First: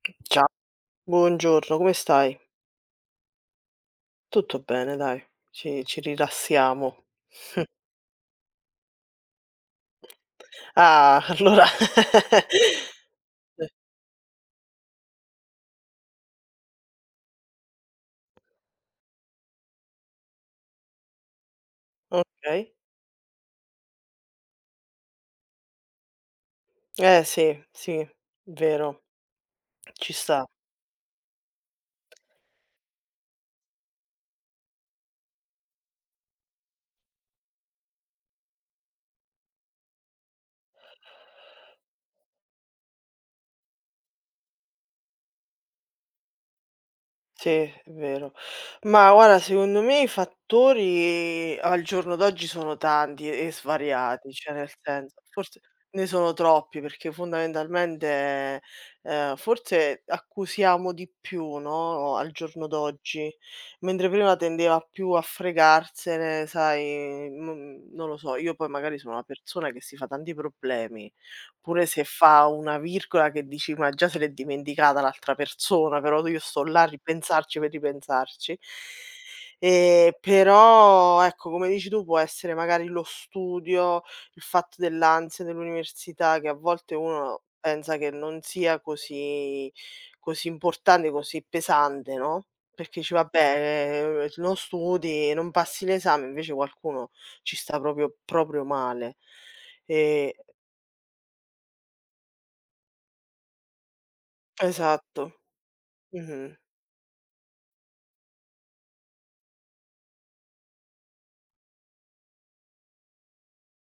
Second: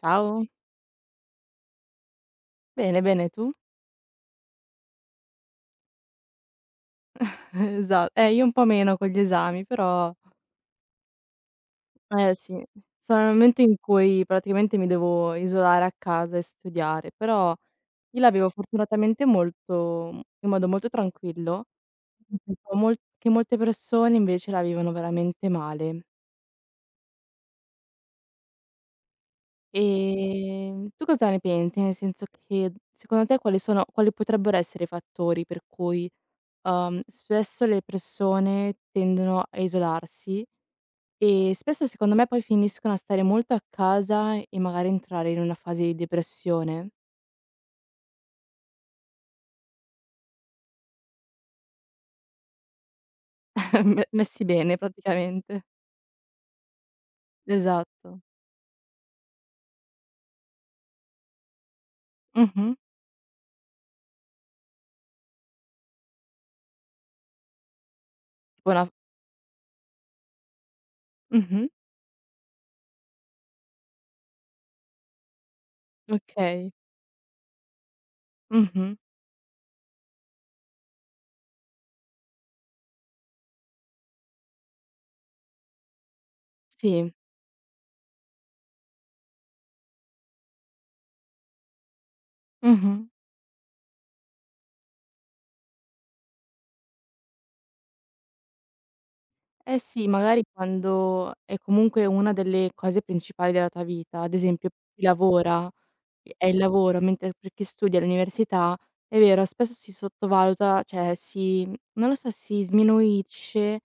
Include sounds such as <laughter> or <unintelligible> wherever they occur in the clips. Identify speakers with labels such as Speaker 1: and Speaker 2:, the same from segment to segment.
Speaker 1: Ciao.
Speaker 2: Ciao, buongiorno, come stai?
Speaker 1: Bene, bene, tu?
Speaker 2: Tutto bene, dai, ci rilassiamo.
Speaker 1: <laughs>
Speaker 2: <laughs>
Speaker 1: Esa io un po' meno con gli esami, però
Speaker 2: Ah, allora, <laughs>
Speaker 1: eh sì. Sono nel momento
Speaker 2: eh,
Speaker 1: in cui praticamente mi devo isolare a casa e studiare, però io l'avevo fortunatamente molto, in modo molto tranquillo. <unintelligible> Mh-mh.
Speaker 2: ok.
Speaker 1: Ho molte persone invece la vivono veramente male.
Speaker 2: Eh sì, sì, vero, ci sta.
Speaker 1: Tu cosa ne pensi? Nel senso che secondo te quali sono, quali potrebbero essere i fattori per cui, spesso le persone tendono a isolarsi? E spesso secondo me poi finiscono a stare molto a casa e magari entrare in una fase di depressione.
Speaker 2: Sì, è vero. Ma guarda, secondo me i fattori al giorno d'oggi sono tanti e
Speaker 1: <laughs> Me
Speaker 2: svariati,
Speaker 1: messi
Speaker 2: cioè nel
Speaker 1: bene
Speaker 2: senso, forse
Speaker 1: praticamente.
Speaker 2: ne sono troppi perché
Speaker 1: Esatto.
Speaker 2: fondamentalmente, forse accusiamo di più, no, al giorno
Speaker 1: Mh-mh.
Speaker 2: d'oggi, mentre prima tendeva più a fregarsene, sai, non lo so, io poi
Speaker 1: Tipo una,
Speaker 2: magari sono una persona che si fa tanti problemi.
Speaker 1: mh-mh,
Speaker 2: Pure se fa una virgola che dici: "Ma già se l'è dimenticata l'altra persona", però io sto
Speaker 1: okay.
Speaker 2: là a ripensarci per ripensarci.
Speaker 1: Mh-mh.
Speaker 2: Però ecco, come dici tu, può essere magari lo studio, il fatto dell'ansia dell'università che a volte
Speaker 1: Sì.
Speaker 2: uno pensa che non sia così importante, così pesante, no,
Speaker 1: Mh-mh.
Speaker 2: perché dici: "Vabbè, non studi, non passi l'esame", invece qualcuno ci sta proprio proprio male.
Speaker 1: Eh sì,
Speaker 2: E
Speaker 1: magari quando è comunque una delle cose principali della tua vita, ad esempio chi
Speaker 2: esatto.
Speaker 1: lavora è
Speaker 2: Mh-mh.
Speaker 1: il lavoro, mentre per chi studia all'università, è vero, spesso si sottovaluta, cioè si, non lo so, si sminuisce,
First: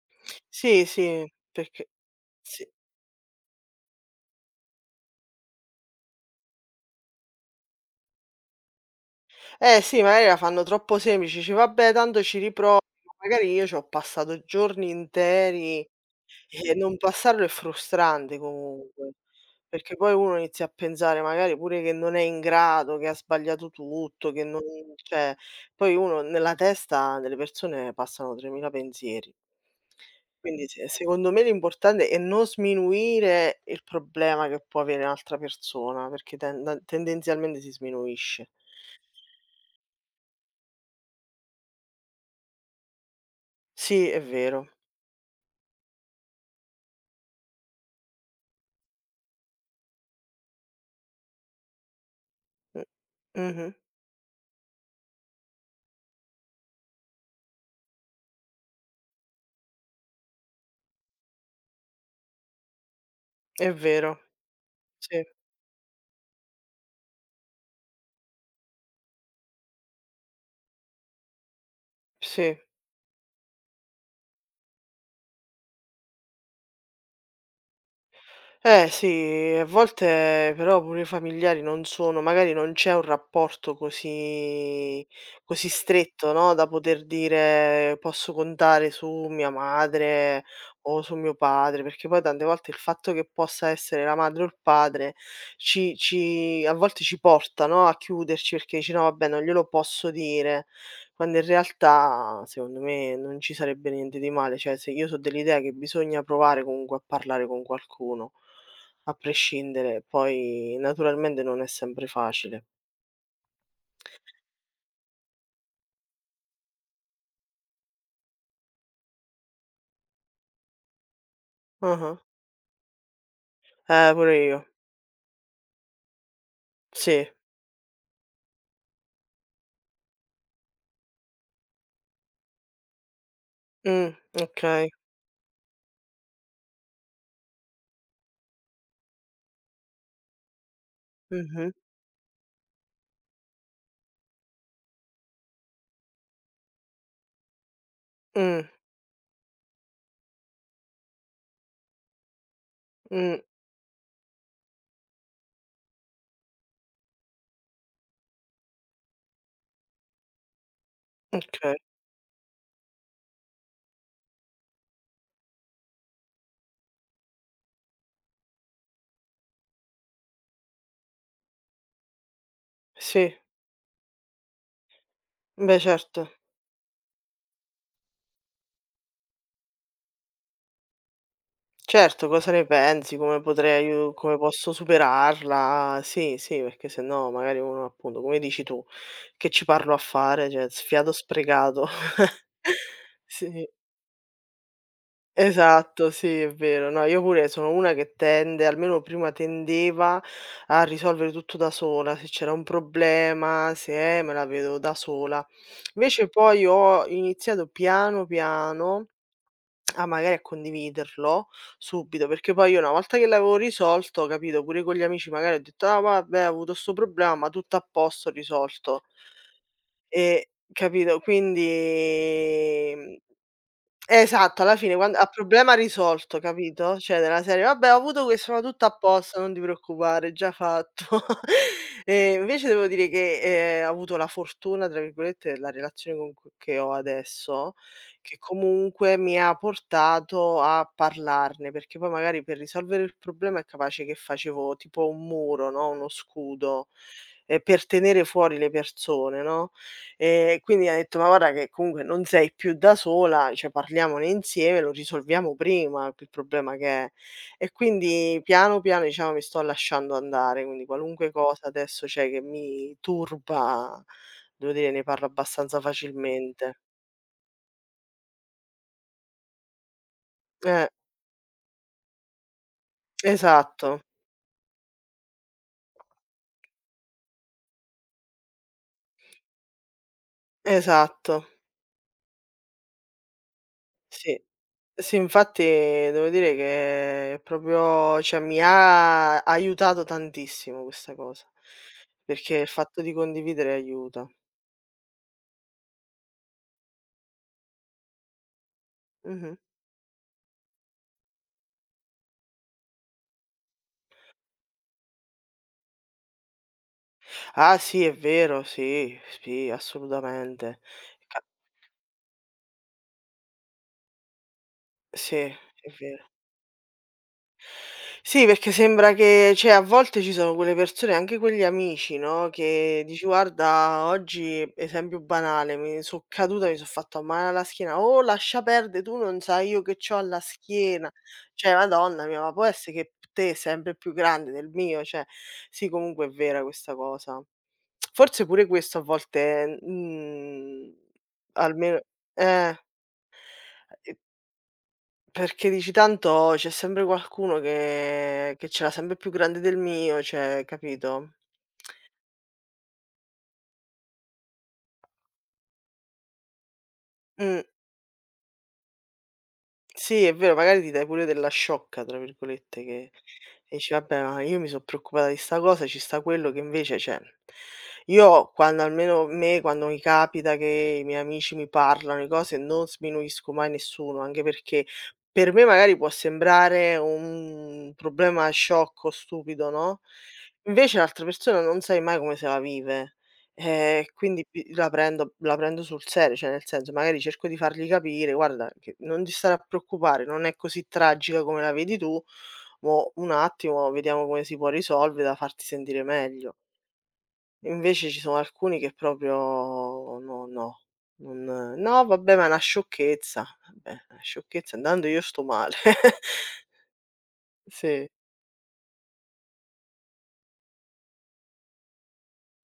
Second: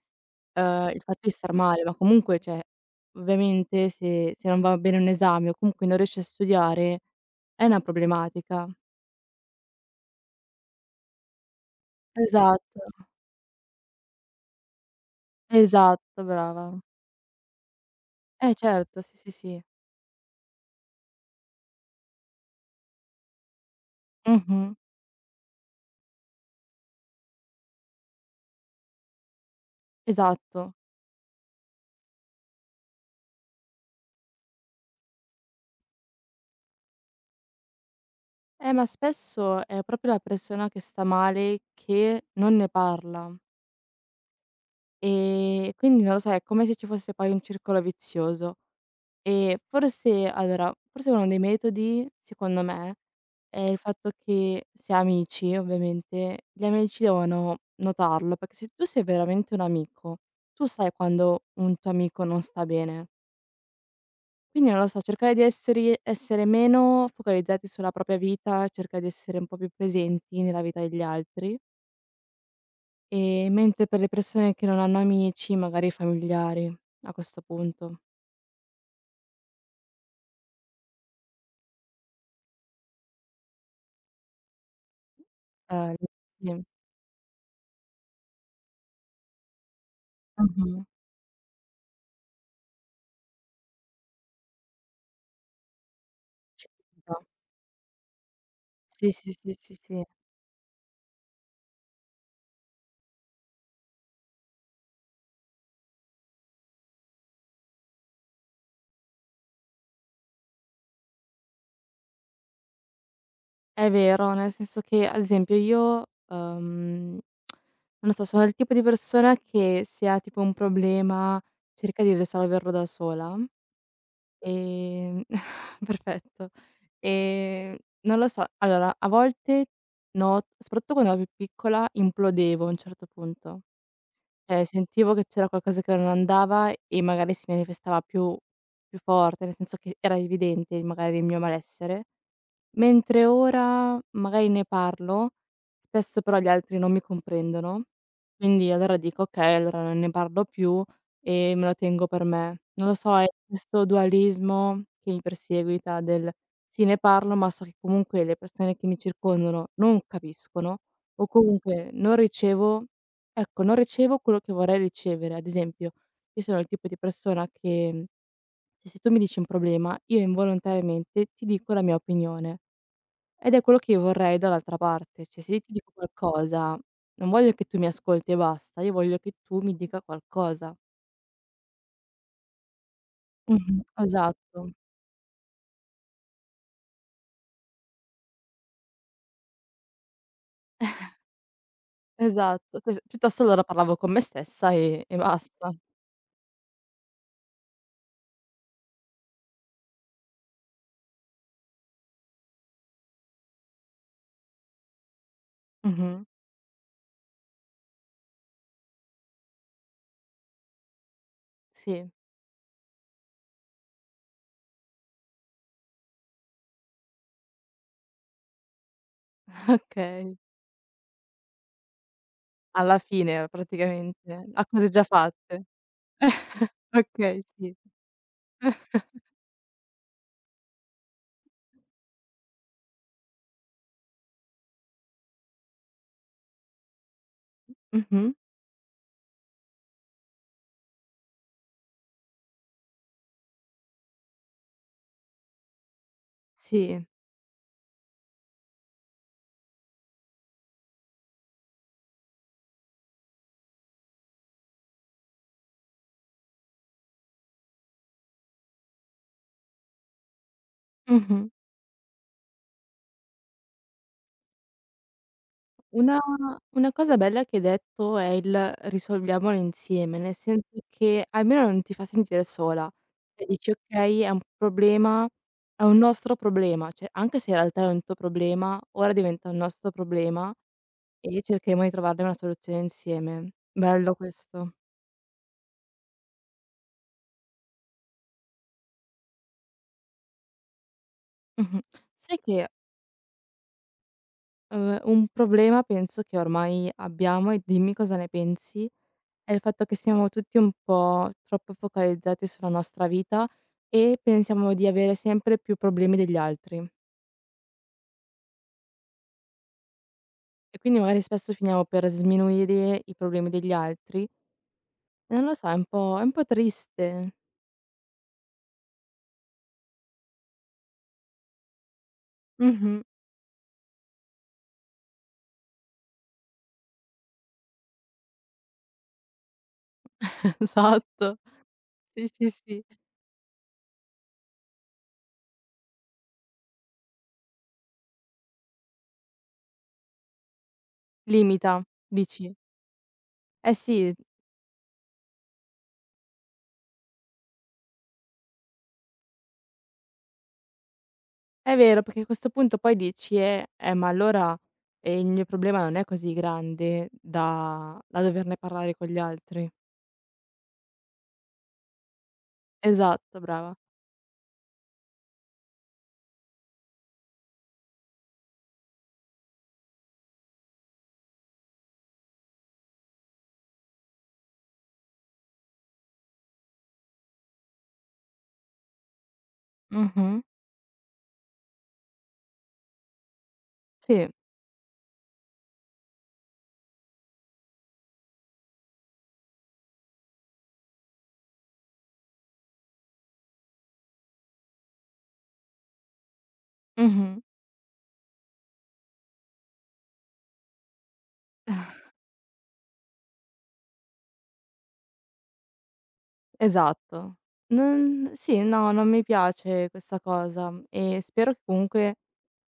Speaker 2: Sì,
Speaker 1: il fatto
Speaker 2: sì,
Speaker 1: di star male,
Speaker 2: perché
Speaker 1: ma comunque, cioè,
Speaker 2: sì.
Speaker 1: ovviamente se non va bene un esame o comunque non riesci a studiare, è una problematica.
Speaker 2: Eh sì, magari la fanno troppo semplice, dici: "Vabbè tanto ci riprovo",
Speaker 1: Esatto,
Speaker 2: magari io c'ho passato giorni interi.
Speaker 1: esatto, brava.
Speaker 2: Non passarlo è frustrante
Speaker 1: Eh certo,
Speaker 2: comunque,
Speaker 1: sì, sì, sì.
Speaker 2: perché poi uno inizia a pensare magari pure che non è in grado, che ha sbagliato tutto, che non
Speaker 1: Mh-mh,
Speaker 2: cioè poi uno nella testa delle persone passano 3000 pensieri. Quindi
Speaker 1: esatto.
Speaker 2: se secondo me l'importante è non sminuire il problema che può avere un'altra persona, perché tendenzialmente si sminuisce.
Speaker 1: Ma spesso è proprio la persona che sta male che non ne parla.
Speaker 2: Sì, è vero.
Speaker 1: Quindi non lo so, è come se ci fosse poi un circolo vizioso. Forse allora, forse uno dei metodi, secondo
Speaker 2: Mh,
Speaker 1: me, è
Speaker 2: mh-mh,
Speaker 1: il fatto che se amici, ovviamente, gli amici devono notarlo, perché se tu sei veramente un amico, tu sai quando un tuo amico non sta bene.
Speaker 2: è vero.
Speaker 1: Quindi non lo so,
Speaker 2: Sì,
Speaker 1: cercare di esseri essere meno focalizzati sulla propria vita, cercare di essere un po' più presenti nella vita degli altri.
Speaker 2: sì.
Speaker 1: Mentre per le persone che non hanno amici, magari familiari, a questo punto.
Speaker 2: Eh sì, a volte però pure i familiari non sono magari non c'è un rapporto così
Speaker 1: L,
Speaker 2: stretto, no,
Speaker 1: sì.
Speaker 2: da poter dire: "Posso contare su mia madre
Speaker 1: Mh-mh.
Speaker 2: o su mio padre", perché poi tante volte il fatto che possa essere la madre o il padre ci
Speaker 1: Ci
Speaker 2: a volte
Speaker 1: sta.
Speaker 2: ci porta, no, a chiuderci perché dici: "No
Speaker 1: Sì,
Speaker 2: vabbè,
Speaker 1: sì,
Speaker 2: non
Speaker 1: sì,
Speaker 2: glielo
Speaker 1: sì, sì.
Speaker 2: posso dire". Quando in realtà, secondo me, non ci sarebbe niente di male, cioè se io so dell'idea che bisogna provare comunque a parlare con qualcuno, a prescindere, poi naturalmente non è sempre facile.
Speaker 1: È vero, nel senso che, ad esempio, io, non so, sono il tipo di persona che se ha tipo un problema cerca di
Speaker 2: Ah-ah.
Speaker 1: risolverlo da sola,
Speaker 2: Pure io.
Speaker 1: ehm <laughs> perfetto.
Speaker 2: Sì.
Speaker 1: Non lo so, allora a volte no, soprattutto quando ero più piccola implodevo a un certo punto.
Speaker 2: Mh,
Speaker 1: Cioè
Speaker 2: okay.
Speaker 1: sentivo che c'era qualcosa che non andava e magari si manifestava più, più forte, nel senso che era evidente magari il mio
Speaker 2: Mh-mh.
Speaker 1: malessere. Mentre ora magari ne parlo, spesso però gli altri non mi comprendono,
Speaker 2: Mh,
Speaker 1: quindi allora dico: "Okay, allora non ne parlo più e me lo tengo per me". Non lo so, è
Speaker 2: mh,
Speaker 1: questo dualismo che mi perseguita del: sì, ne parlo, ma so che comunque le persone che mi circondano non capiscono o
Speaker 2: okay.
Speaker 1: comunque non ricevo, ecco, non ricevo quello che vorrei ricevere. Ad esempio, io sono il tipo di persona che, cioè, se tu mi dici un problema, io involontariamente ti dico la mia opinione.
Speaker 2: Sì,
Speaker 1: Ed è quello che io vorrei dall'altra parte, cioè se io ti
Speaker 2: beh
Speaker 1: dico
Speaker 2: certo.
Speaker 1: qualcosa, non voglio che tu mi ascolti e basta, io voglio che tu mi dica qualcosa.
Speaker 2: Certo, cosa ne pensi, come
Speaker 1: Mh-mh.
Speaker 2: potrei aiu come
Speaker 1: Esatto,
Speaker 2: posso superarla. Sì, sì, perché sennò magari uno appunto, come dici tu: "Che ci parlo a fare?" Cioè, sfiato sprecato. <laughs>
Speaker 1: esatto. Cioè s piuttosto allora
Speaker 2: Sì,
Speaker 1: parlavo con me stessa e basta.
Speaker 2: esatto, sì, è vero. No, io pure sono una che tende, almeno prima tendeva, a risolvere tutto da sola. Se c'era un problema, se me la vedo da sola.
Speaker 1: Mh-mh.
Speaker 2: Invece poi ho iniziato piano, piano. Ah, magari a condividerlo
Speaker 1: Sì,
Speaker 2: subito, perché poi io una volta che l'avevo risolto, capito, pure con gli amici magari ho detto: "Ah vabbè, ho avuto 'sto problema, ma tutto a posto, risolto".
Speaker 1: <laughs> okay.
Speaker 2: E capito? Quindi,
Speaker 1: Alla
Speaker 2: mhmm
Speaker 1: fine praticamente,
Speaker 2: Esatto,
Speaker 1: a
Speaker 2: alla
Speaker 1: cose
Speaker 2: fine
Speaker 1: già
Speaker 2: quando a
Speaker 1: fatte.
Speaker 2: problema risolto, capito? Cioè
Speaker 1: Okay,
Speaker 2: della serie:
Speaker 1: sì.
Speaker 2: "Vabbè, ho avuto questo, ma tutto a
Speaker 1: <laughs>
Speaker 2: posto, non ti preoccupare, è già fatto." <laughs> E invece devo dire che, ho avuto "la fortuna" tra virgolette della relazione con c che ho adesso,
Speaker 1: Mh-mh.
Speaker 2: che comunque mi ha portato a parlarne, perché poi magari per risolvere il problema è capace che facevo tipo un muro, no, uno scudo,
Speaker 1: Sì.
Speaker 2: per tenere fuori le persone, no? Quindi ha detto: "Ma guarda che comunque non sei più da sola, cioè parliamone insieme, lo risolviamo prima il problema che è". E quindi piano, piano diciamo mi sto lasciando andare, quindi qualunque
Speaker 1: Mh-mh.
Speaker 2: cosa adesso c'è che mi turba, devo dire ne parlo abbastanza
Speaker 1: Una
Speaker 2: facilmente.
Speaker 1: una cosa bella che hai detto è il risolviamolo insieme, nel senso
Speaker 2: Eh,
Speaker 1: che almeno non ti fa sentire sola. Cioè dici:
Speaker 2: esatto,
Speaker 1: "Okay, è un problema, è un nostro problema". Cioè anche se in realtà è un tuo problema, ora diventa un nostro problema
Speaker 2: esatto,
Speaker 1: e cercheremo di trovarne una soluzione insieme. Bello
Speaker 2: sì.
Speaker 1: questo.
Speaker 2: Sì, infatti devo dire che proprio cioè mi ha aiutato tantissimo questa cosa,
Speaker 1: Mh-mh. Sai
Speaker 2: perché il
Speaker 1: che,
Speaker 2: fatto di condividere aiuta.
Speaker 1: un problema penso che ormai abbiamo e dimmi cosa ne pensi è
Speaker 2: Mh-mh.
Speaker 1: il fatto che siamo tutti un po' troppo focalizzati sulla nostra vita e pensiamo di avere sempre più problemi degli altri.
Speaker 2: Ah sì, è vero, sì, sì,
Speaker 1: E
Speaker 2: assolutamente.
Speaker 1: quindi magari
Speaker 2: Ca
Speaker 1: spesso finiamo per sminuire i problemi degli altri. E
Speaker 2: sì,
Speaker 1: non lo so,
Speaker 2: è
Speaker 1: è
Speaker 2: vero.
Speaker 1: un po' triste.
Speaker 2: Sì, perché sembra che cioè a volte ci sono quelle persone, anche quegli amici, no,
Speaker 1: Mh-mh.
Speaker 2: che dici: "Guarda oggi", esempio banale, "mi so' caduta, mi so' fatta male alla schiena". "Oh lascia perde, tu non sai io che c'ho alla
Speaker 1: <laughs>
Speaker 2: schiena".
Speaker 1: Esatto.
Speaker 2: Cioè madonna
Speaker 1: Sì,
Speaker 2: mia,
Speaker 1: sì,
Speaker 2: ma può
Speaker 1: sì.
Speaker 2: essere che p te sempre più grande del mio? Cioè, sì comunque è vera questa cosa. Forse pure questo a volte,
Speaker 1: Limita,
Speaker 2: almeno
Speaker 1: dici?
Speaker 2: eh,
Speaker 1: Eh sì,
Speaker 2: e perché dici tanto c'è sempre qualcuno che ce l'ha sempre più grande del mio, cioè capito?
Speaker 1: è vero, S perché a questo punto poi dici: ma allora, il mio problema non è così grande
Speaker 2: Mh.
Speaker 1: da da doverne parlare con gli altri".
Speaker 2: Sì, è vero, magari ti dai pure della "sciocca" tra virgolette che
Speaker 1: Esatto, brava.
Speaker 2: e dici: "Vabbè, ma io mi so' preoccupata di 'sta cosa, ci sta quello che invece" cioè, io quando quando mi capita che i miei amici mi parlano di cose, non sminuisco mai nessuno, anche perché per me magari può sembrare un problema sciocco, stupido, no,
Speaker 1: Mh-mh.
Speaker 2: invece l'altra persona non sai mai come se la vive. Ehm,
Speaker 1: Sì.
Speaker 2: quindi bi la prendo sul serio, cioè nel senso magari cerco di fargli capire: "Guarda che non ti stare a preoccupare, non è così tragica come la vedi tu, mo' un attimo vediamo come si può risolvere da farti sentire meglio".
Speaker 1: Mh-mh.
Speaker 2: Invece ci sono alcuni che proprio no, no, non "No
Speaker 1: <laughs>
Speaker 2: vabbè, ma è una sciocchezza". Vabbè, è una sciocchezza, intanto io sto male. <laughs>
Speaker 1: Esatto.
Speaker 2: Sì,
Speaker 1: Non sì, no, non mi piace questa cosa e spero che comunque,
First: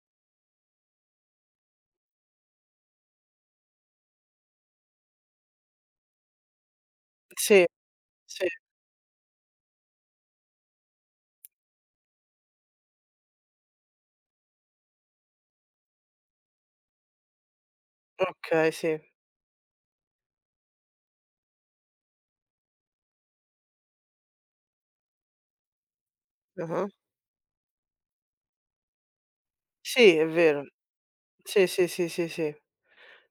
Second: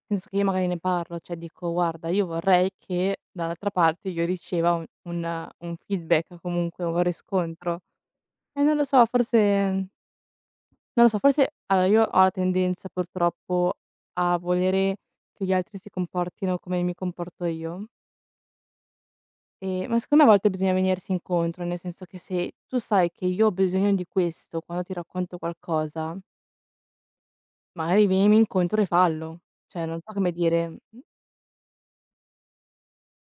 Speaker 1: nel senso che io magari ne parlo, cioè dico: "Guarda, io vorrei che dall'altra parte io riceva un feedback, comunque un
Speaker 2: sì,
Speaker 1: riscontro".
Speaker 2: sì,
Speaker 1: E non lo so, forse, non lo so, forse allora io ho la tendenza purtroppo a volere che gli altri si comportino come mi comporto io.
Speaker 2: okay, sì.
Speaker 1: Ma secondo me a volte bisogna venirsi incontro, nel senso che se tu sai che io ho bisogno di questo quando ti racconto qualcosa,
Speaker 2: Ah-ah.
Speaker 1: magari vienimi incontro e fallo. Cioè non so
Speaker 2: Sì, è
Speaker 1: come
Speaker 2: vero.
Speaker 1: dire, mhmm,
Speaker 2: Sì, sì, sì, sì, sì.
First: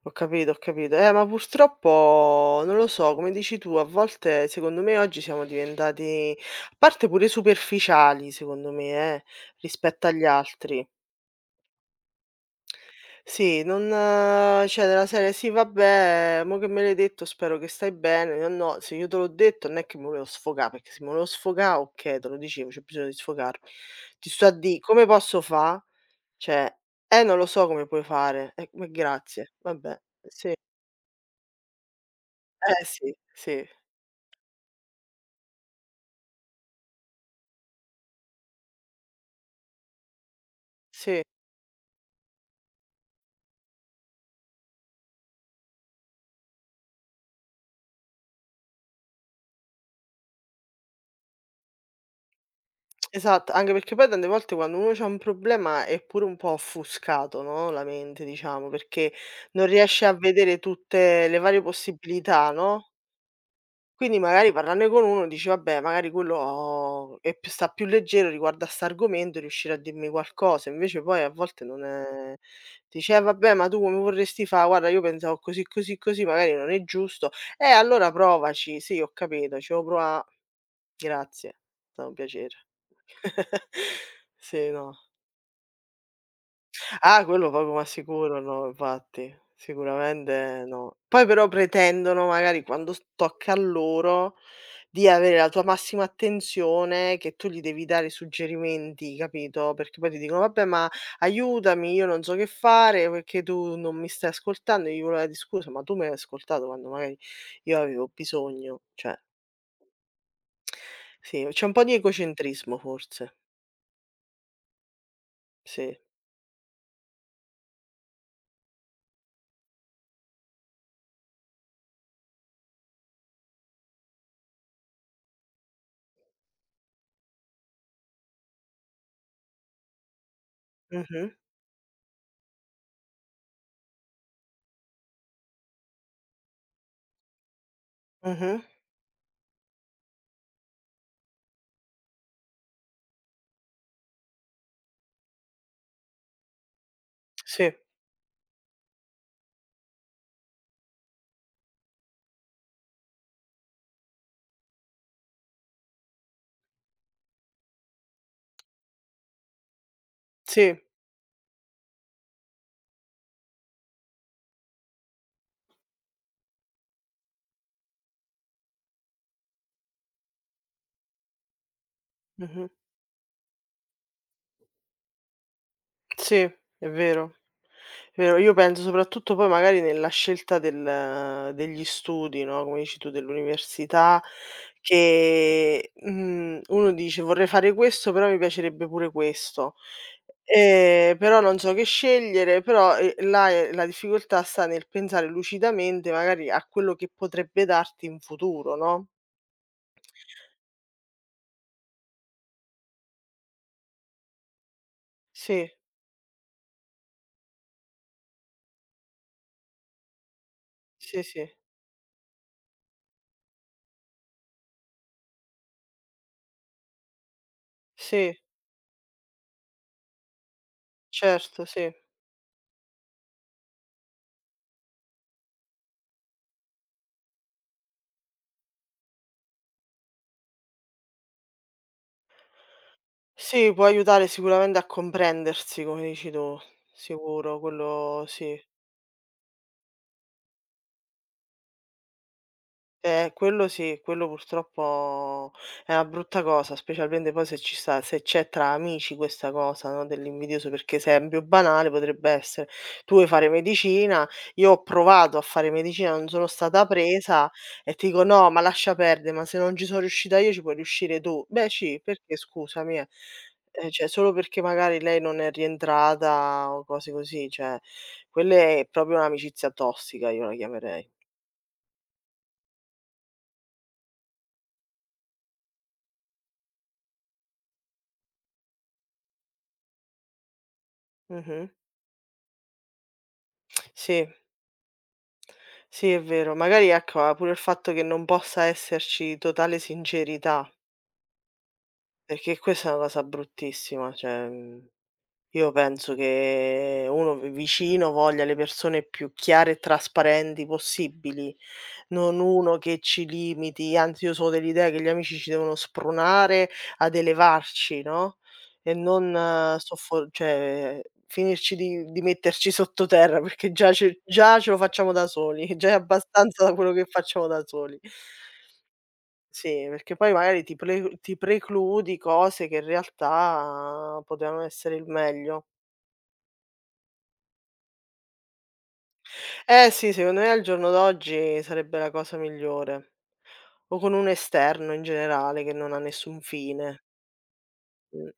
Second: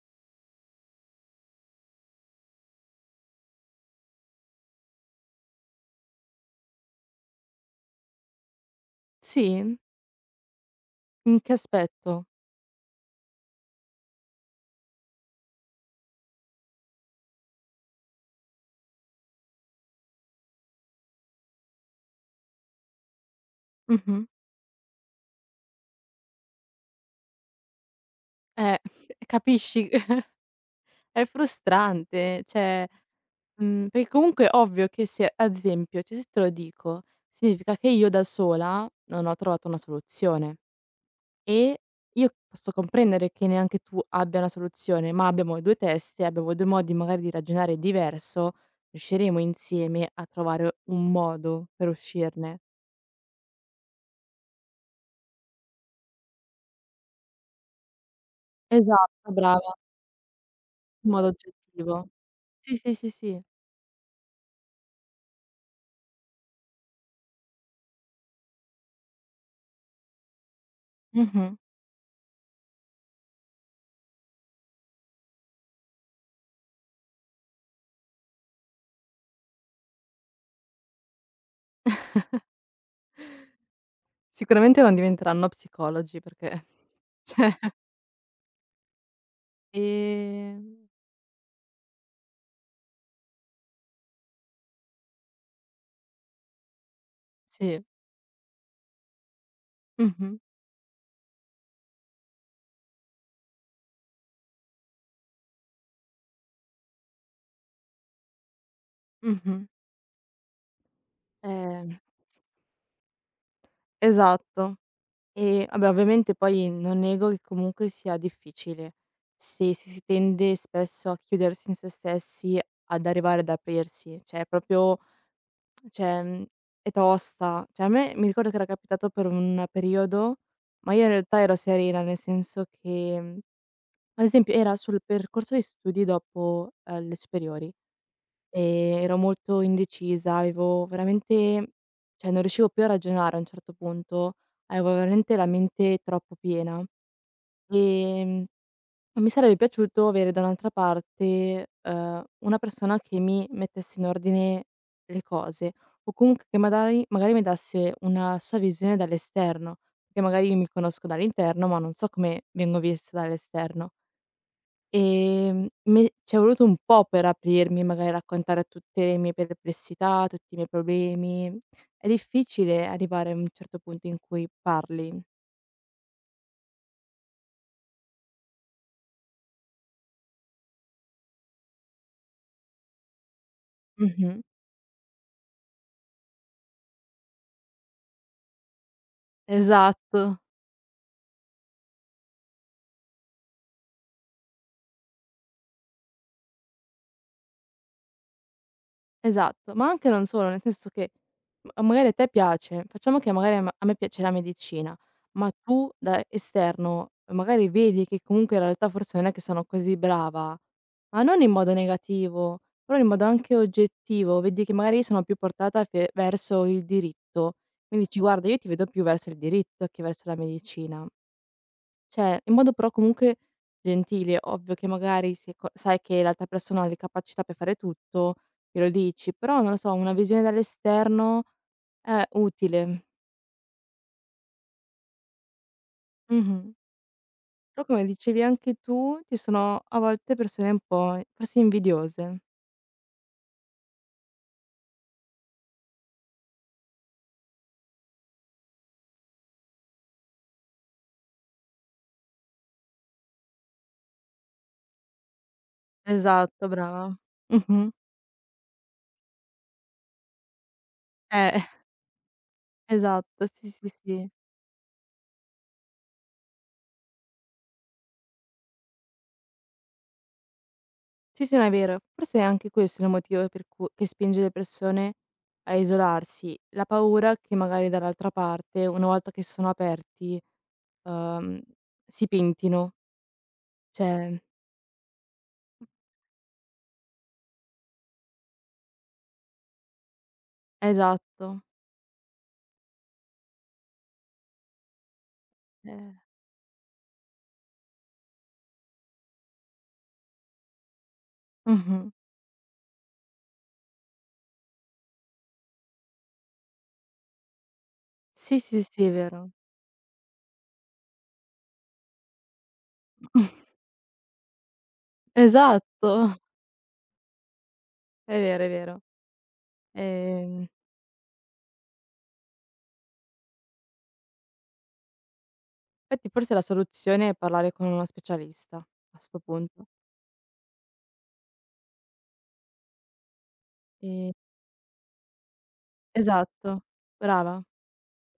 Speaker 2: Ho capito, ho capito. Ma purtroppo non lo so, come dici tu, a volte secondo me oggi siamo diventati, a parte pure superficiali, secondo me, eh,
Speaker 1: sì?
Speaker 2: rispetto agli altri.
Speaker 1: In che aspetto?
Speaker 2: Sì, non, cioè della serie, sì, vabbè, mo che me l'hai detto, spero che stai bene. No, no, se io te l'ho detto non è che mi volevo sfogare, perché se mi volevo sfogare, ok, te lo dicevo, c'è bisogno di sfogarmi.
Speaker 1: Mh-mh.
Speaker 2: Ti sto a di come posso fa? Cioè, non lo so come puoi fare.
Speaker 1: Eh,
Speaker 2: Ma
Speaker 1: <laughs>
Speaker 2: grazie,
Speaker 1: capisci?
Speaker 2: vabbè,
Speaker 1: <laughs>
Speaker 2: sì,
Speaker 1: È frustrante,
Speaker 2: eh
Speaker 1: cioè,
Speaker 2: sì, sì.
Speaker 1: mhmm, perché comunque è ovvio che se ad esempio, cioè se te lo dico, significa che io da sola non ho trovato una soluzione.
Speaker 2: Sì,
Speaker 1: E io posso comprendere che neanche tu abbia una soluzione, ma abbiamo 2 teste, abbiamo 2 modi magari di ragionare diverso, riusciremo insieme a trovare un modo per uscirne.
Speaker 2: esatto, anche perché poi tante volte quando uno c'ha un problema è pure un po' offuscato, no, la mente diciamo, perché
Speaker 1: Esatto,
Speaker 2: non
Speaker 1: brava,
Speaker 2: riesce a vedere
Speaker 1: in
Speaker 2: tutte
Speaker 1: modo
Speaker 2: le varie
Speaker 1: oggettivo.
Speaker 2: possibilità,
Speaker 1: Sì,
Speaker 2: no,
Speaker 1: sì, sì, sì.
Speaker 2: quindi magari parlarne con uno dici: "Vabbè, magari quello oh, è più sta più leggero riguardo a st'argomento, riuscirà a dirmi qualcosa". Invece poi a
Speaker 1: Mh-mh.
Speaker 2: volte non è. Dici: "Eh vabbè, ma tu come vorresti fa? Guarda io pensavo così, così, così, magari non è giusto". Allora provaci". "Sì, ho capito, ci devo provà". Grazie, è stato un piacere. <laughs> Sì,
Speaker 1: Sicuramente non
Speaker 2: no.
Speaker 1: diventeranno psicologi perché <laughs>
Speaker 2: Ah, quello poco ma sicuro no, infatti.
Speaker 1: ehm,
Speaker 2: Sicuramente no. Poi però pretendono magari quando s tocca a loro di avere la tua massima attenzione, che tu gli devi
Speaker 1: sì.
Speaker 2: dare suggerimenti, capito, perché poi ti
Speaker 1: Mh-mh,
Speaker 2: dicono: "Vabbè, ma aiutami, io non so che fare perché tu non mi stai ascoltando". Io gli volevo di: "Scusa, ma tu mi hai ascoltato quando magari io avevo bisogno?" Cioè,
Speaker 1: mh-mh.
Speaker 2: sì, c'è un po' di
Speaker 1: Ehm,
Speaker 2: egocentrismo forse.
Speaker 1: esatto. E vabbè,
Speaker 2: Sì.
Speaker 1: ovviamente poi non nego che comunque sia difficile. Se si tende spesso a chiudersi in se stessi, ad arrivare ad aprirsi, cioè proprio, cioè, mhmm, è tosta. Cioè a me mi ricordo che era capitato per un periodo, ma io in
Speaker 2: Mh-mh,
Speaker 1: realtà ero serena, nel senso che, mhmm, ad esempio era sul percorso di studi dopo, le superiori.
Speaker 2: mh-mh,
Speaker 1: Ero molto indecisa, avevo veramente, cioè non riuscivo più a ragionare a un certo punto, avevo veramente la mente troppo piena.
Speaker 2: sì.
Speaker 1: Ehm, Mi sarebbe piaciuto avere da un'altra parte, una persona che mi mettesse in ordine le cose o comunque che madari magari mi dasse una sua visione dall'esterno, perché magari io mi
Speaker 2: Sì,
Speaker 1: conosco dall'interno, ma non so come vengo vista dall'esterno. Me c'è voluto un po' per aprirmi, magari raccontare tutte le mie perplessità, tutti i miei problemi. È
Speaker 2: mh-mh.
Speaker 1: difficile arrivare a un certo punto in cui parli.
Speaker 2: Sì, è vero. È vero. Io penso soprattutto poi magari nella scelta del degli studi, no, come dici tu, dell'università,
Speaker 1: Mh-mh.
Speaker 2: che, uno dice: "Vorrei fare questo, però mi piacerebbe pure questo".
Speaker 1: Esatto.
Speaker 2: Però non so che scegliere, però, là, la difficoltà sta nel pensare lucidamente magari a quello che potrebbe darti in futuro, no?
Speaker 1: Esatto, ma anche non solo, nel senso che, ma magari a te piace, facciamo che magari a me piace la medicina, ma
Speaker 2: Sì,
Speaker 1: tu da esterno magari vedi che comunque in realtà forse non è che sono così brava,
Speaker 2: sì,
Speaker 1: ma non
Speaker 2: sì.
Speaker 1: in modo negativo, però in modo anche oggettivo, vedi che magari io sono più portata fe verso il diritto, quindi dici:
Speaker 2: Sì,
Speaker 1: "Guarda, io ti vedo più verso il diritto che verso la medicina".
Speaker 2: certo, sì.
Speaker 1: Cioè, in modo però comunque gentile, ovvio che magari se co sai che l'altra persona ha le capacità per fare tutto, glielo dici, però non lo so, una visione dall'esterno è utile.
Speaker 2: Sì, può aiutare sicuramente a comprendersi, come dici tu,
Speaker 1: Mh-mh.
Speaker 2: sicuro,
Speaker 1: Però come
Speaker 2: quello
Speaker 1: dicevi
Speaker 2: sì.
Speaker 1: anche tu, ci sono a volte persone un po' forse invidiose.
Speaker 2: Quello sì, quello purtroppo è una brutta cosa, specialmente poi se ci sta se c'è tra amici questa cosa, no, dell'invidioso, perché esempio banale potrebbe essere: tu vuoi fare medicina, io ho provato a fare medicina, non sono
Speaker 1: Esatto,
Speaker 2: stata
Speaker 1: brava.
Speaker 2: presa
Speaker 1: Mh-mh.
Speaker 2: e ti dico: "No, ma lascia perdere, ma se non ci sono riuscita io ci puoi riuscire tu".
Speaker 1: Eh, <laughs>
Speaker 2: Beh sì, perché scusami, eh.
Speaker 1: esatto, sì, sì,
Speaker 2: Cioè
Speaker 1: sì.
Speaker 2: solo perché magari lei non è rientrata o cose così, cioè quelle è proprio un'amicizia tossica, io la chiamerei.
Speaker 1: Sì, sì, no, è vero. Forse è anche questo il motivo per cui che spinge le persone a isolarsi. La paura che magari dall'altra parte, una volta che sono aperti, uhm,
Speaker 2: Mh-mh.
Speaker 1: si pentino.
Speaker 2: Sì.
Speaker 1: Cioè
Speaker 2: Sì, è vero. Magari ecco, ha pure il fatto che non possa esserci totale sincerità,
Speaker 1: esatto.
Speaker 2: perché questa è una cosa bruttissima, cioè, mhmm io
Speaker 1: Eh.
Speaker 2: penso che uno vi vicino voglia le persone più chiare e trasparenti possibili,
Speaker 1: Mh-mh.
Speaker 2: non uno che ci limiti, anzi io sono dell'idea che gli amici ci devono spronare ad elevarci, no,
Speaker 1: Sì, sì,
Speaker 2: e
Speaker 1: sì, è
Speaker 2: non
Speaker 1: vero.
Speaker 2: soffo cioè finirci di metterci sottoterra,
Speaker 1: <laughs>
Speaker 2: perché già ce lo facciamo da soli, <laughs> già è
Speaker 1: Esatto,
Speaker 2: abbastanza da quello che facciamo da soli.
Speaker 1: è vero, è vero.
Speaker 2: Sì, perché poi magari
Speaker 1: Ehm,
Speaker 2: ti precludi cose che in realtà potevano essere il meglio.
Speaker 1: Infatti forse la soluzione è parlare con uno specialista a 'sto punto.
Speaker 2: Eh sì, secondo me al giorno d'oggi sarebbe la cosa migliore. O con un
Speaker 1: Ehm
Speaker 2: esterno in generale che non ha nessun
Speaker 1: esatto,
Speaker 2: fine.
Speaker 1: brava.
Speaker 2: Mh.